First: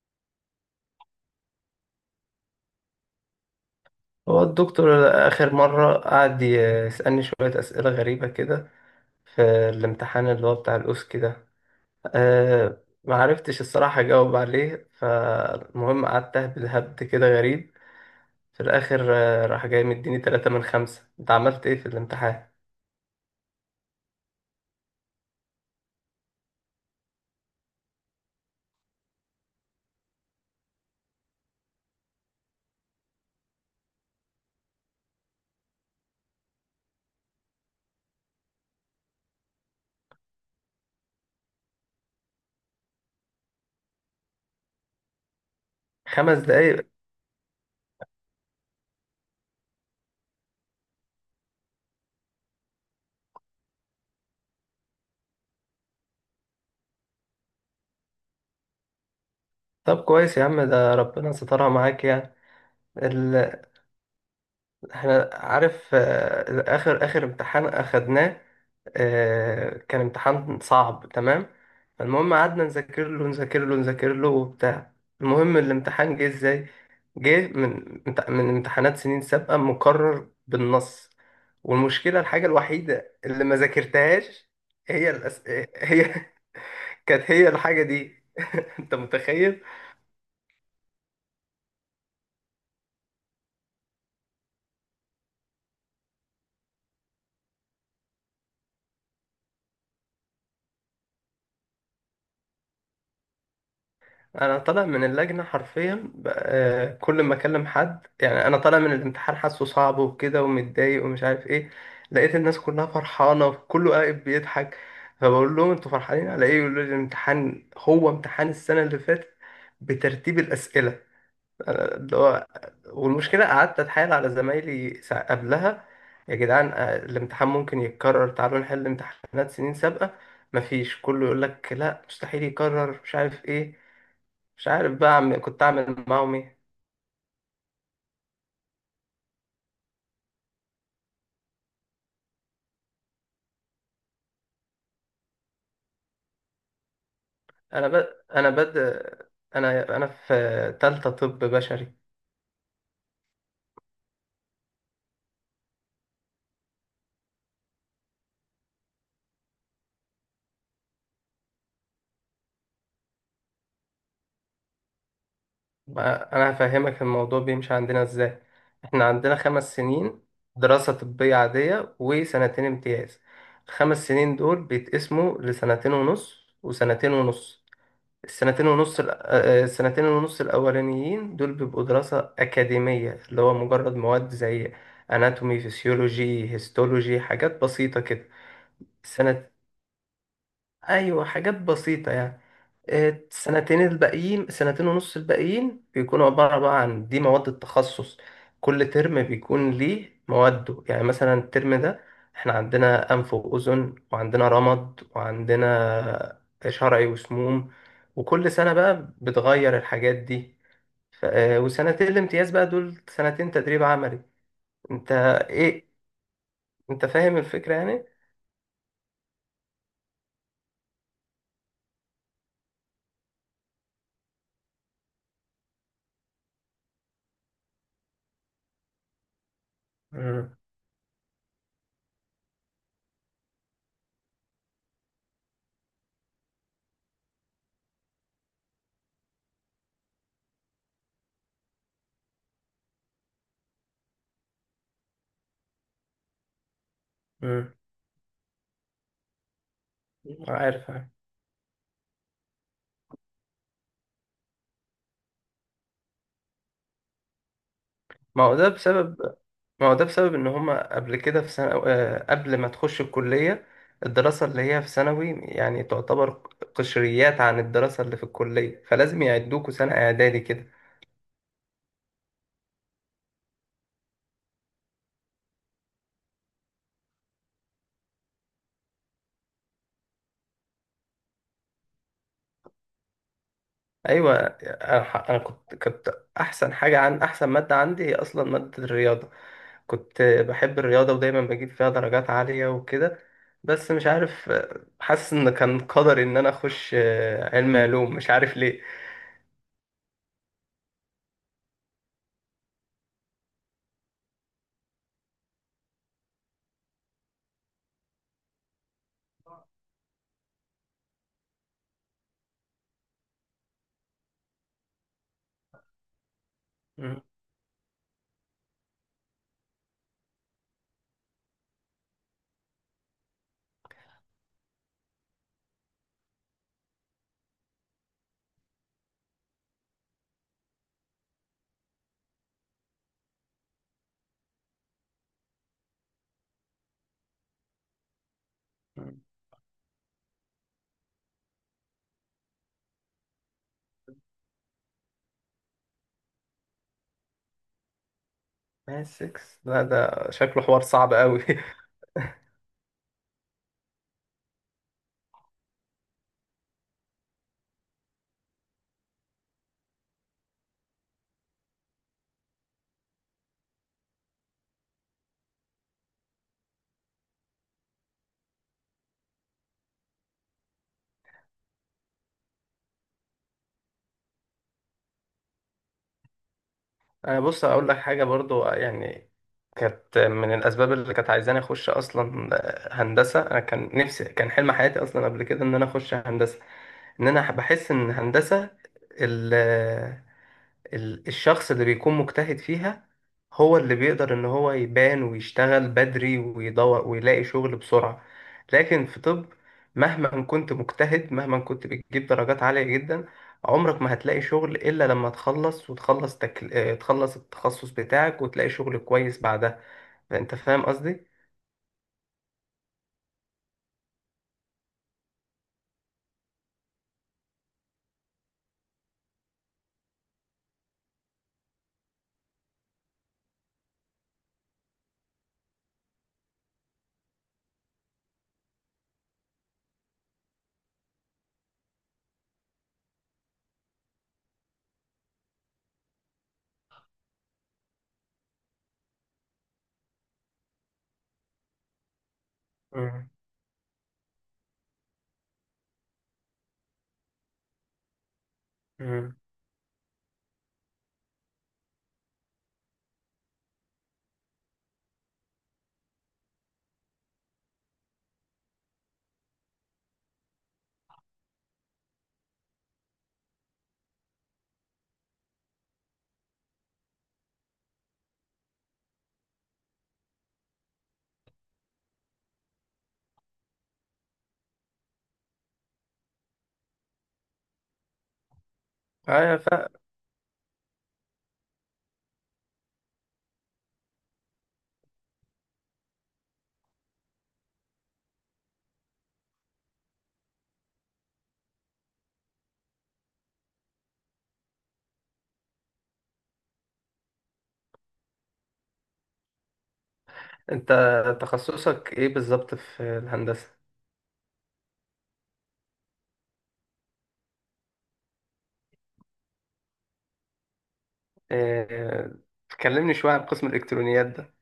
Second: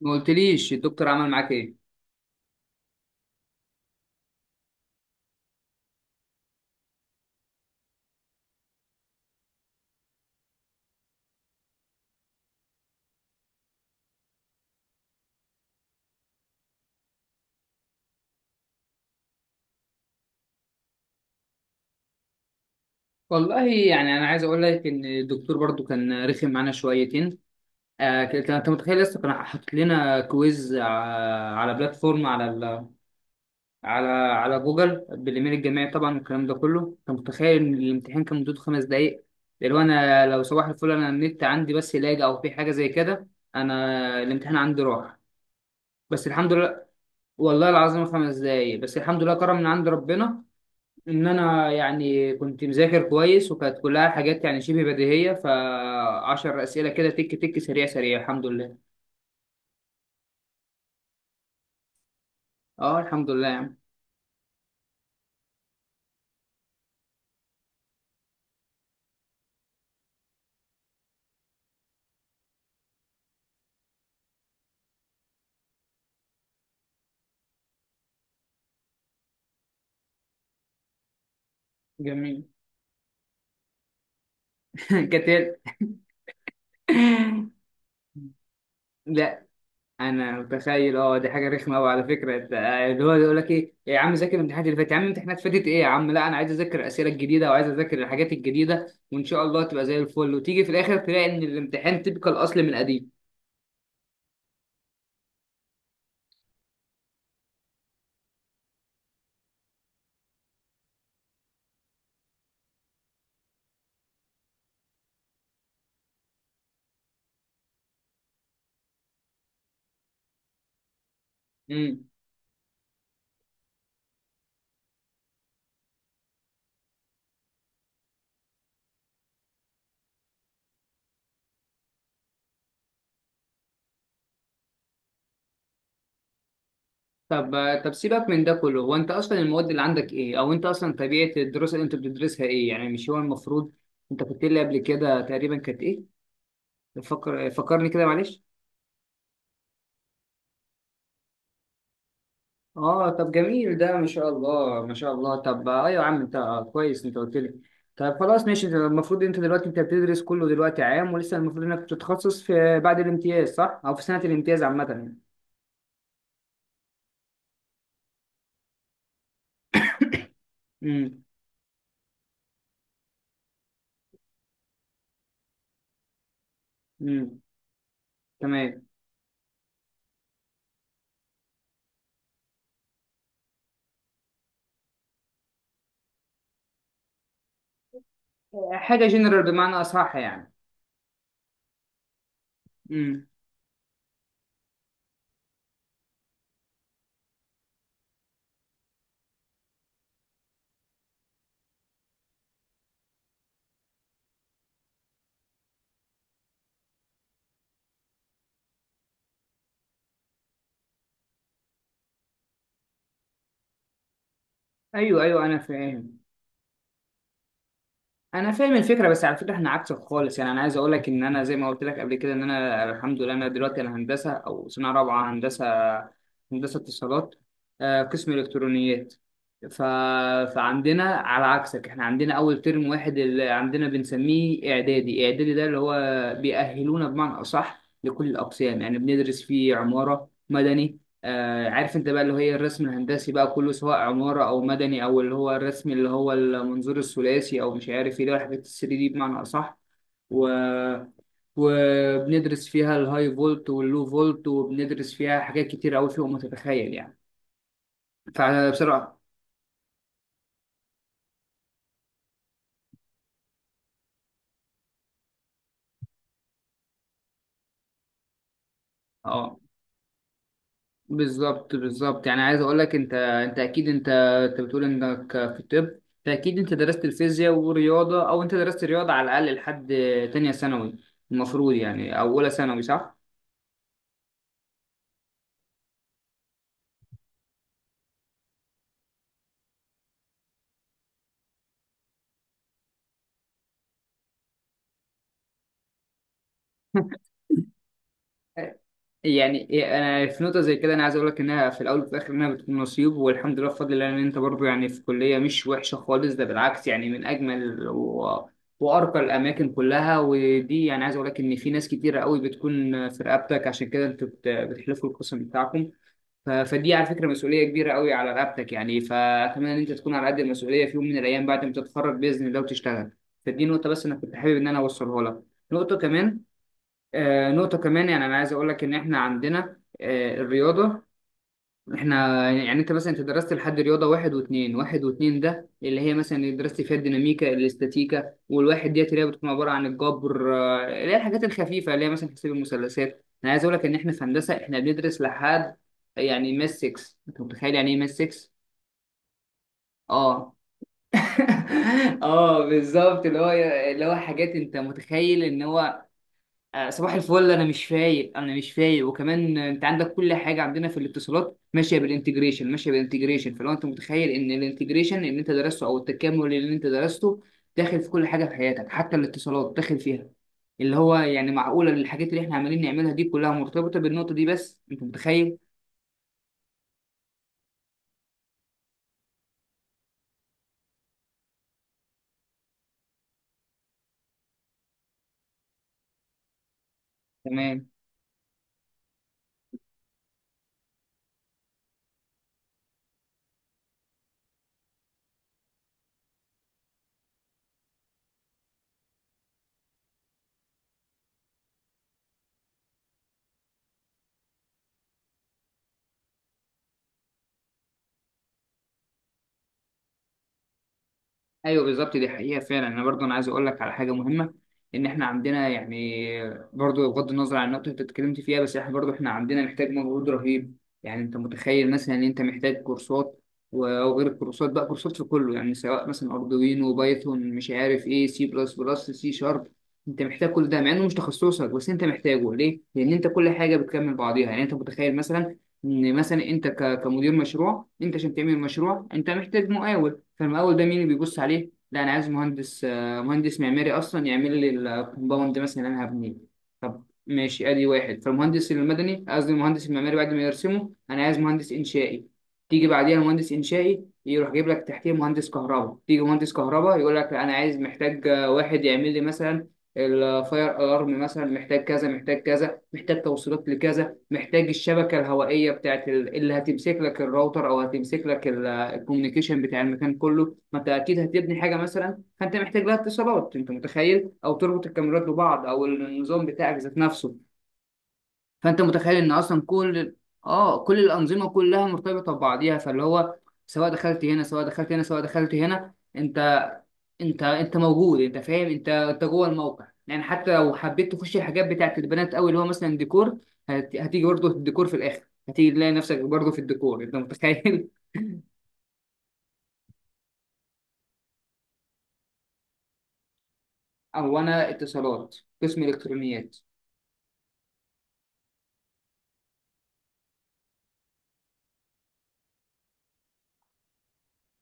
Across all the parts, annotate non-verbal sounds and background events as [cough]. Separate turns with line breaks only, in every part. ما قلتليش الدكتور عمل معاك ايه؟
هو الدكتور آخر مرة قعد يسألني شوية أسئلة غريبة كده في الامتحان اللي هو بتاع الأوسكي ده. أه، معرفتش الصراحة أجاوب عليه. فالمهم قعدت أهبد هبد كده غريب في الآخر. راح جاي مديني تلاتة من خمسة، أنت عملت إيه في الامتحان؟
والله يعني انا عايز اقول لك ان الدكتور برضو كان رخم معانا شويتين. آه، كان انت متخيل لسه كان حاطط لنا كويز على بلاتفورم على جوجل بالايميل الجامعي طبعا، والكلام ده كله انت متخيل ان الامتحان كان مدته خمس دقايق. لو انا صباح الفل، انا النت عندي بس لاج او في حاجه زي كده. انا الامتحان عندي راح، بس
خمس
الحمد لله.
دقايق؟
والله العظيم خمس دقايق بس، الحمد لله، كرم من عند ربنا. ان انا يعني كنت مذاكر كويس، وكانت كلها حاجات يعني شبه بديهيه، فعشر اسئله كده تك تك، سريع الحمد لله.
طب كويس يا عم، ده ربنا سترها معاك يعني.
اه الحمد لله يا
ال...
عم.
احنا عارف، آخر آخر امتحان أخدناه، كان امتحان صعب تمام. المهم قعدنا نذاكر له وبتاع. المهم الامتحان جه ازاي؟ جه من امتحانات سنين سابقة مكرر بالنص. والمشكلة
جميل
الحاجة الوحيدة اللي ما ذاكرتهاش
[laughs]
هي الأس...
كتير.
هي [laughs] كانت هي الحاجة دي. [laughs] انت
لا،
متخيل؟
انا متخيل، اه دي حاجه رخمه قوي على فكره، انت اللي هو يقول لك ايه يا عم ذاكر الامتحانات اللي فاتت، يا عم الامتحانات فاتت ايه، يا عم لا انا عايز اذاكر الاسئله الجديده وعايز اذاكر الحاجات الجديده، وان شاء الله تبقى زي الفل، وتيجي في الاخر تلاقي ان الامتحان تبقى الاصل من قديم.
انا طالع من اللجنه حرفيا كل ما اكلم حد يعني، انا طالع من الامتحان حاسه صعب وكده ومتضايق ومش عارف ايه، لقيت الناس كلها فرحانه وكله قاعد بيضحك. فبقول لهم انتوا فرحانين على ايه؟ يقولوا لي الامتحان هو امتحان السنه اللي فاتت بترتيب الاسئله. أنا
إمم.
اللي هو والمشكله قعدت اتحايل على زمايلي قبلها، يا جدعان الامتحان ممكن يتكرر، تعالوا نحل امتحانات سنين سابقه. مفيش، كله يقول لك لا مستحيل يكرر مش عارف ايه. مش عارف بقى عم كنت أعمل معاهم إيه.
طب طب سيبك من ده كله، هو انت اصلا المواد اللي عندك ايه، او انت اصلا طبيعه الدراسه اللي انت بتدرسها ايه، يعني مش هو المفروض انت كنت لي قبل كده تقريبا كانت ايه؟ فكرني
أنا
كده
بد...
معلش.
أنا بد... أنا في تالتة طب بشري.
اه طب جميل، ده ما شاء الله ما شاء الله. طب ايوه يا عم انت، كويس انت قلت لي. طب خلاص ماشي، ده المفروض انت دلوقتي انت بتدرس كله دلوقتي عام، ولسه المفروض انك بتتخصص في بعد الامتياز صح، او في سنه الامتياز عامه يعني.
بقى أنا هفهمك الموضوع بيمشي عندنا إزاي. إحنا عندنا خمس سنين دراسة
امم.
طبية عادية وسنتين امتياز. الخمس سنين دول بيتقسموا لسنتين ونص وسنتين
امم.
ونص. السنتين
تمام.
ونص السنتين ونص الأولانيين دول بيبقوا دراسة أكاديمية، اللي هو مجرد مواد زي أناتومي، فيسيولوجي، هيستولوجي، حاجات بسيطة كده.
حاجه جنرال
السنة
بمعنى اصح يعني.
ايوه حاجات بسيطه يعني.
امم.
السنتين الباقيين، سنتين ونص الباقيين، بيكونوا عباره بقى عن دي مواد التخصص. كل ترم بيكون ليه مواده، يعني مثلا الترم ده احنا عندنا انف واذن، وعندنا رمد، وعندنا شرعي وسموم. وكل سنه بقى بتغير الحاجات دي. وسنتين الامتياز بقى دول سنتين تدريب عملي. انت
ايوه ايوه، انا
ايه،
فاهم.
انت فاهم الفكره يعني؟
انا فاهم الفكره، بس على فكره احنا عكسك خالص، يعني انا عايز اقول لك ان انا زي ما قلت لك قبل كده، ان انا الحمد لله انا دلوقتي انا هندسه، او سنه رابعه هندسه، هندسه اتصالات، آه، قسم الكترونيات. ف...
امم
فعندنا على عكسك، احنا عندنا اول ترم واحد اللي عندنا بنسميه اعدادي، اعدادي ده اللي هو بيأهلونا بمعنى اصح لكل الاقسام، يعني بندرس فيه عماره مدني، آه، عارف انت بقى اللي هي الرسم الهندسي بقى كله، سواء عمارة او مدني، او اللي هو الرسم اللي هو المنظور الثلاثي، او
امم
مش عارف ايه، ده الحاجات الثري دي بمعنى اصح. و...
عارف عارف.
وبندرس فيها الهاي فولت واللو فولت، وبندرس فيها حاجات كتير قوي فوق ما تتخيل يعني،
ما هو ده
فبصراحة.
بسبب ان هما قبل كده في سنة، قبل ما تخش الكلية، الدراسة اللي هي في ثانوي يعني تعتبر قشريات عن الدراسة اللي في الكلية، فلازم
اه
يعدوكوا سنة اعدادي كده.
بالظبط يعني عايز اقول لك، انت اكيد انت بتقول انك في الطب، فاكيد انت درست الفيزياء ورياضة، او انت درست رياضة على الاقل لحد تانية ثانوي المفروض يعني، او اولى ثانوي صح؟
ايوه، أنا كنت احسن حاجة عن احسن مادة عندي هي اصلا مادة الرياضة. كنت بحب الرياضة ودايما بجيب فيها درجات عالية وكده. بس مش عارف، حاسس ان كان قدري ان انا اخش علم علوم مش عارف ليه.
يعني إيه، انا في نقطه زي كده، انا عايز اقول لك انها في الاول وفي الاخر انها بتكون نصيب، والحمد لله بفضل الله ان انت برضو يعني في كليه مش وحشه خالص، ده بالعكس يعني من اجمل وارقى الاماكن كلها، ودي يعني عايز اقول لك ان في ناس كتيره قوي بتكون في رقبتك، عشان كده انتوا بتحلفوا القسم بتاعكم. فدي على
مم.
فكره مسؤوليه كبيره قوي على رقبتك يعني، فاتمنى ان انت تكون على قد المسؤوليه في يوم من الايام بعد ما تتخرج باذن الله وتشتغل. فدي نقطه بس انا كنت حابب ان انا اوصلها لك. نقطه كمان، آه، نقطة كمان يعني أنا عايز أقول لك إن إحنا عندنا، آه، الرياضة. إحنا يعني أنت مثلا أنت درست لحد رياضة واحد واتنين، واحد واتنين ده اللي هي مثلا اللي درست فيها الديناميكا الاستاتيكا، والواحد ديت
مم.
اللي هي بتكون عبارة عن الجبر، آه، اللي هي الحاجات الخفيفة اللي هي مثلا تحسب المثلثات. أنا عايز أقول لك إن إحنا في هندسة إحنا بندرس لحد يعني ماس 6. أنت متخيل يعني إيه ماس 6؟
ماس 6؟ لا ده
آه
شكله حوار صعب
[laughs]
قوي. [laughs]
اه بالظبط، اللي هو اللي هو حاجات انت متخيل ان هو، آه، صباح الفل انا مش فايق، انا مش فايق. وكمان آه، انت عندك كل حاجه عندنا في الاتصالات ماشيه بالانتجريشن ماشيه بالانتجريشن. فلو انت متخيل ان الانتجريشن اللي انت درسته او التكامل اللي انت درسته داخل في كل حاجه في حياتك، حتى الاتصالات داخل فيها، اللي هو يعني معقوله الحاجات اللي احنا عمالين نعملها دي كلها مرتبطه بالنقطه دي، بس انت متخيل.
أه بص اقول لك حاجه برضو، يعني كانت من الاسباب اللي كانت عايزاني اخش اصلا هندسه. انا كان نفسي، كان حلم حياتي اصلا قبل كده ان انا اخش هندسه. ان انا
تمام.
بحس ان هندسه ال- الشخص اللي بيكون مجتهد فيها هو اللي بيقدر ان هو يبان ويشتغل بدري ويدور ويلاقي شغل بسرعة. لكن في طب، مهما كنت مجتهد، مهما كنت بتجيب درجات عالية جدا، عمرك ما هتلاقي شغل إلا لما تخلص، وتخلص تكل... آه، تخلص التخصص بتاعك وتلاقي شغل كويس بعدها. فأنت فاهم قصدي؟
ايوه بالظبط، دي حقيقه فعلا. انا برضو انا عايز اقول لك على حاجه مهمه، ان احنا عندنا يعني، برضو بغض النظر عن النقطه اللي انت اتكلمت فيها، بس احنا برضو احنا عندنا محتاج مجهود رهيب، يعني انت متخيل مثلا ان انت محتاج كورسات، و- وغير الكورسات بقى كورسات في كله، يعني سواء مثلا اردوينو، بايثون، مش عارف ايه، سي بلس بلس، سي شارب، انت محتاج كل ده مع انه مش تخصصك، بس انت محتاجه ليه؟ لان انت كل حاجه بتكمل بعضيها. يعني انت متخيل مثلا ان مثلا انت كمدير مشروع انت عشان تعمل مشروع انت محتاج مقاول، فالمقاول ده مين اللي بيبص عليه؟ لا انا عايز مهندس، آه،
مم.
مهندس معماري اصلا يعمل لي الكومباوند مثلا اللي انا هبنيه. طب ماشي، ادي واحد. فالمهندس المدني،
مم.
قصدي المهندس المعماري، بعد ما يرسمه انا عايز مهندس انشائي. تيجي بعديها مهندس انشائي يروح جايب لك تحتيه مهندس كهرباء، تيجي مهندس كهرباء يقول لك انا عايز، محتاج آه، واحد يعمل لي مثلا الفاير الارم مثلا، محتاج كذا، محتاج كذا، محتاج توصيلات لكذا، محتاج الشبكة الهوائية بتاعت اللي هتمسك لك الراوتر، أو هتمسك لك الكوميونيكيشن بتاع المكان كله، ما أنت أكيد هتبني حاجة مثلا فأنت محتاج لها اتصالات، أنت متخيل، أو تربط الكاميرات ببعض، أو النظام بتاعك ذات نفسه. فأنت متخيل إن
أيوة
أصلا
فا
كل، آه، كل الأنظمة كلها مرتبطة ببعضيها، فاللي هو سواء دخلت هنا، سواء دخلت هنا، سواء دخلت هنا، انت موجود، انت فاهم، انت جوه الموقع يعني، حتى لو حبيت تخش الحاجات بتاعت البنات قوي اللي هو مثلا ديكور، هتيجي برضه الديكور في الاخر، هتيجي تلاقي نفسك برضه في الديكور، انت متخيل. [laughs]
أنت تخصصك إيه بالظبط في الهندسة؟
او انا اتصالات، قسم الكترونيات.
آه، كلمني شوية عن قسم الإلكترونيات ده.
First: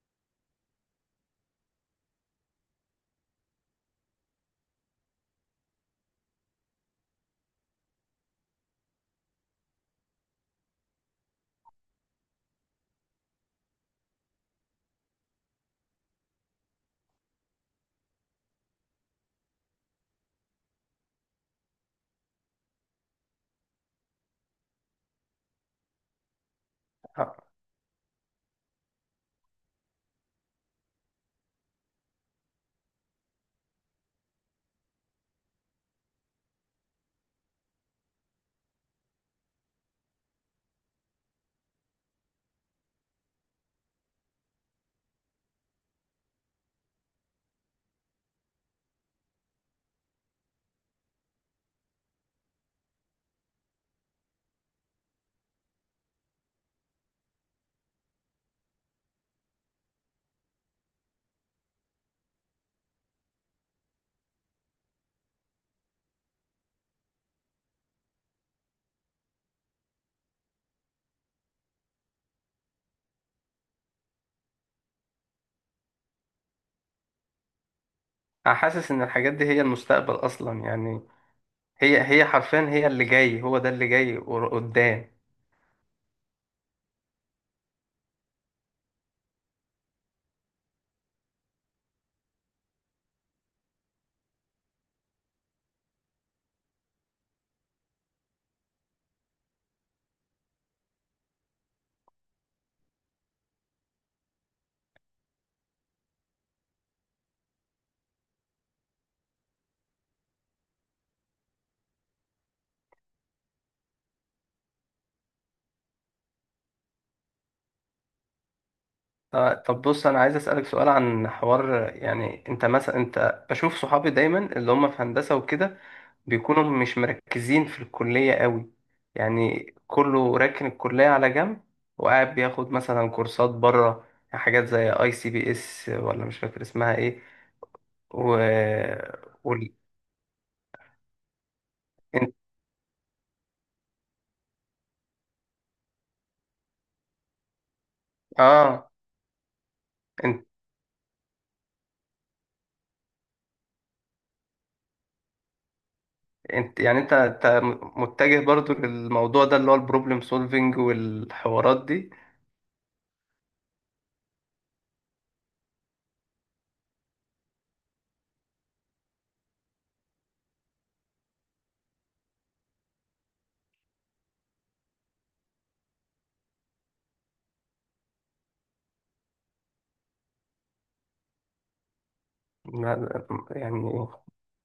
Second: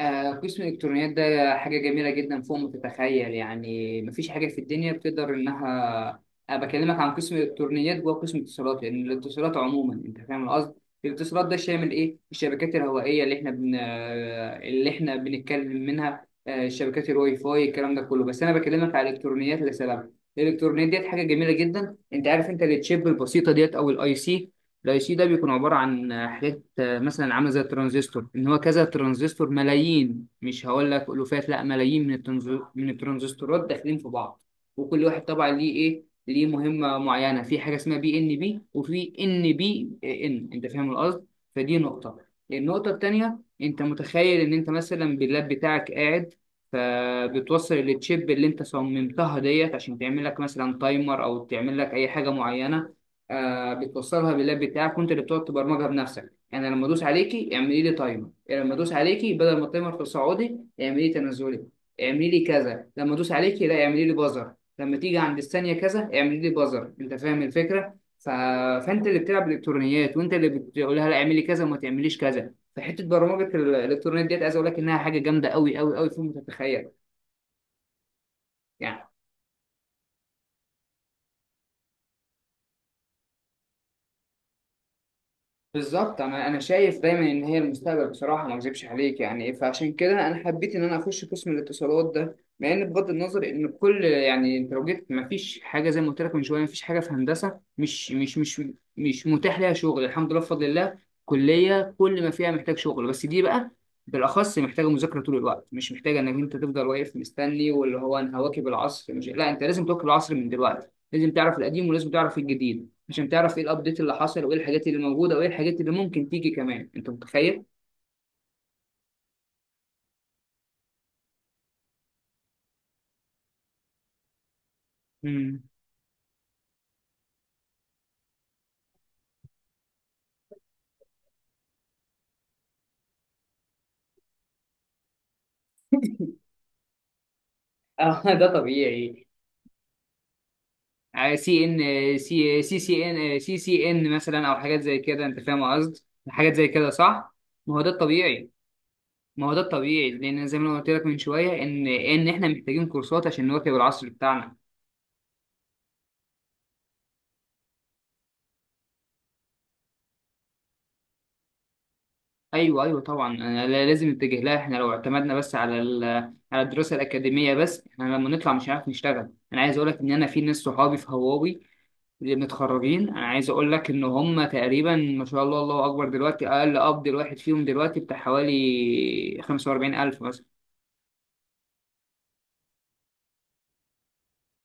آه، قسم الإلكترونيات ده حاجة جميلة جدا فوق ما تتخيل يعني، مفيش حاجة في الدنيا بتقدر إنها، أنا بكلمك عن قسم الإلكترونيات جوه قسم الاتصالات، لأن يعني الاتصالات عموما أنت فاهم القصد، الاتصالات ده شامل إيه؟ الشبكات الهوائية اللي إحنا آه، اللي إحنا بنتكلم منها، آه، الشبكات الواي فاي، الكلام ده كله. بس أنا بكلمك على الإلكترونيات لسبب، الإلكترونيات ديت حاجة جميلة جدا أنت عارف، أنت التشيب البسيطة ديت أو الأي سي، الاي سي ده بيكون عباره عن حاجات، آه، مثلا عامله زي الترانزستور، ان هو كذا ترانزستور، ملايين، مش هقول لك الوفات لا ملايين من من الترانزستورات داخلين في بعض، وكل واحد طبعا ليه ايه، ليه مهمه معينه، في حاجه اسمها بي ان بي وفي ان بي ان، انت فاهم القصد. فدي نقطه. النقطه التانيه، انت متخيل ان انت مثلا باللاب بتاعك قاعد، فبتوصل التشيب اللي انت صممتها ديت عشان تعمل لك مثلا تايمر، او تعمل لك اي حاجه معينه، آه بتوصلها باللاب بتاعك، وانت اللي بتقعد تبرمجها بنفسك، يعني لما ادوس عليكي اعملي لي تايمر، يعني لما ادوس عليكي بدل ما التايمر في سعودي اعملي لي تنازلي، اعملي لي كذا، لما ادوس عليكي لا اعملي لي بازر، لما تيجي عند الثانيه كذا اعملي لي بازر، انت فاهم الفكره. فانت اللي بتلعب الكترونيات، وانت اللي بتقول لها لا اعملي كذا وما تعمليش كذا، فحته برمجه الالكترونيات ديت عايز اقول لك انها حاجه جامده قوي فوق ما تتخيل
حاسس ان
يعني.
الحاجات دي هي المستقبل اصلا يعني. هي هي حرفيا هي اللي جاي، هو ده اللي جاي قدام.
بالظبط، انا شايف دايما ان هي المستقبل بصراحه ما اكذبش عليك يعني، فعشان كده انا حبيت ان انا اخش قسم الاتصالات ده، مع ان بغض النظر ان كل يعني انت لو جيت ما فيش حاجه زي ما قلت لك من شويه، ما فيش حاجه في هندسه مش متاح ليها شغل، الحمد لله بفضل الله، كليه كل ما فيها محتاج شغل، بس دي بقى بالاخص محتاجه مذاكره طول الوقت، مش محتاجه انك انت تفضل واقف مستني واللي هو انا هواكب العصر، مش لا انت لازم تواكب العصر من دلوقتي، لازم تعرف القديم، ولازم تعرف الجديد، عشان تعرف ايه الابديت اللي حصل، وايه الحاجات اللي موجوده، وايه الحاجات اللي ممكن تيجي كمان، انت متخيل.
طب بص انا عايز اسالك سؤال عن حوار، يعني انت مثلا انت بشوف صحابي دايما اللي هم في هندسه
امم.
وكده بيكونوا مش مركزين في الكليه قوي، يعني كله راكن الكليه على جنب وقاعد بياخد مثلا كورسات بره، حاجات زي اي سي بي اس، ولا مش فاكر اسمها ايه
اه
و...
[laughs] ده طبيعي.
وال...
سي ان، سي سي سي ان مثلا، او حاجات زي كده انت فاهم قصدي، حاجات زي كده صح. ما هو ده الطبيعي،
اه.
ما هو ده الطبيعي، لان زي ما أنا قلت لك من شويه ان احنا محتاجين كورسات عشان نواكب العصر بتاعنا.
انت يعني انت انت متجه برضو للموضوع ده اللي هو البروبلم سولفينج والحوارات دي؟
ايوه ايوه طبعا، أنا لازم نتجه لها، احنا لو اعتمدنا بس على على الدراسه الاكاديميه بس، احنا لما نطلع مش هنعرف نشتغل. انا عايز اقول لك ان انا في ناس صحابي في هواوي اللي متخرجين، انا عايز اقول لك ان هم تقريبا ما شاء الله الله اكبر دلوقتي اقل قبض الواحد فيهم دلوقتي بتاع حوالي 45,000 مثلا.
يعني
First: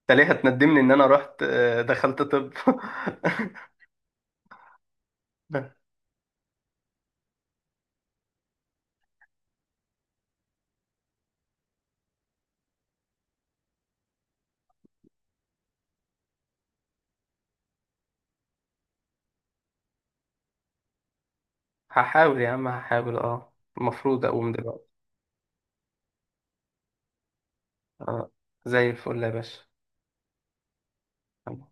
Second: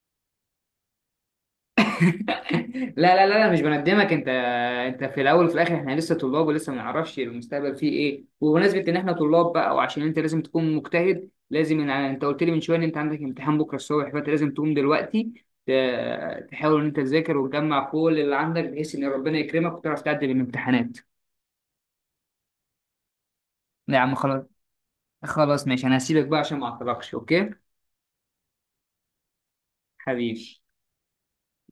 انت ليه هتندمني ان انا رحت
[laughs]
دخلت طب؟
لا مش بندمك انت، انت في الاول وفي الاخر احنا
[laughs]
لسه طلاب، ولسه ما نعرفش المستقبل فيه ايه، وبمناسبه ان احنا طلاب بقى، وعشان انت لازم تكون مجتهد، لازم إن انت قلت لي من شويه ان انت عندك امتحان بكره الصبح، فانت لازم تقوم دلوقتي تحاول ان انت تذاكر وتجمع كل اللي عندك، بحيث ان ربنا يكرمك وتعرف تعدي الامتحانات.
هحاول يا عم، هحاول، اه.
لا يا عم
المفروض
خلاص،
اقوم دلوقتي.
خلاص ماشي، انا هسيبك بقى عشان ما اعطلكش، اوكي؟
اه، زي الفل يا باشا.
حبيبي.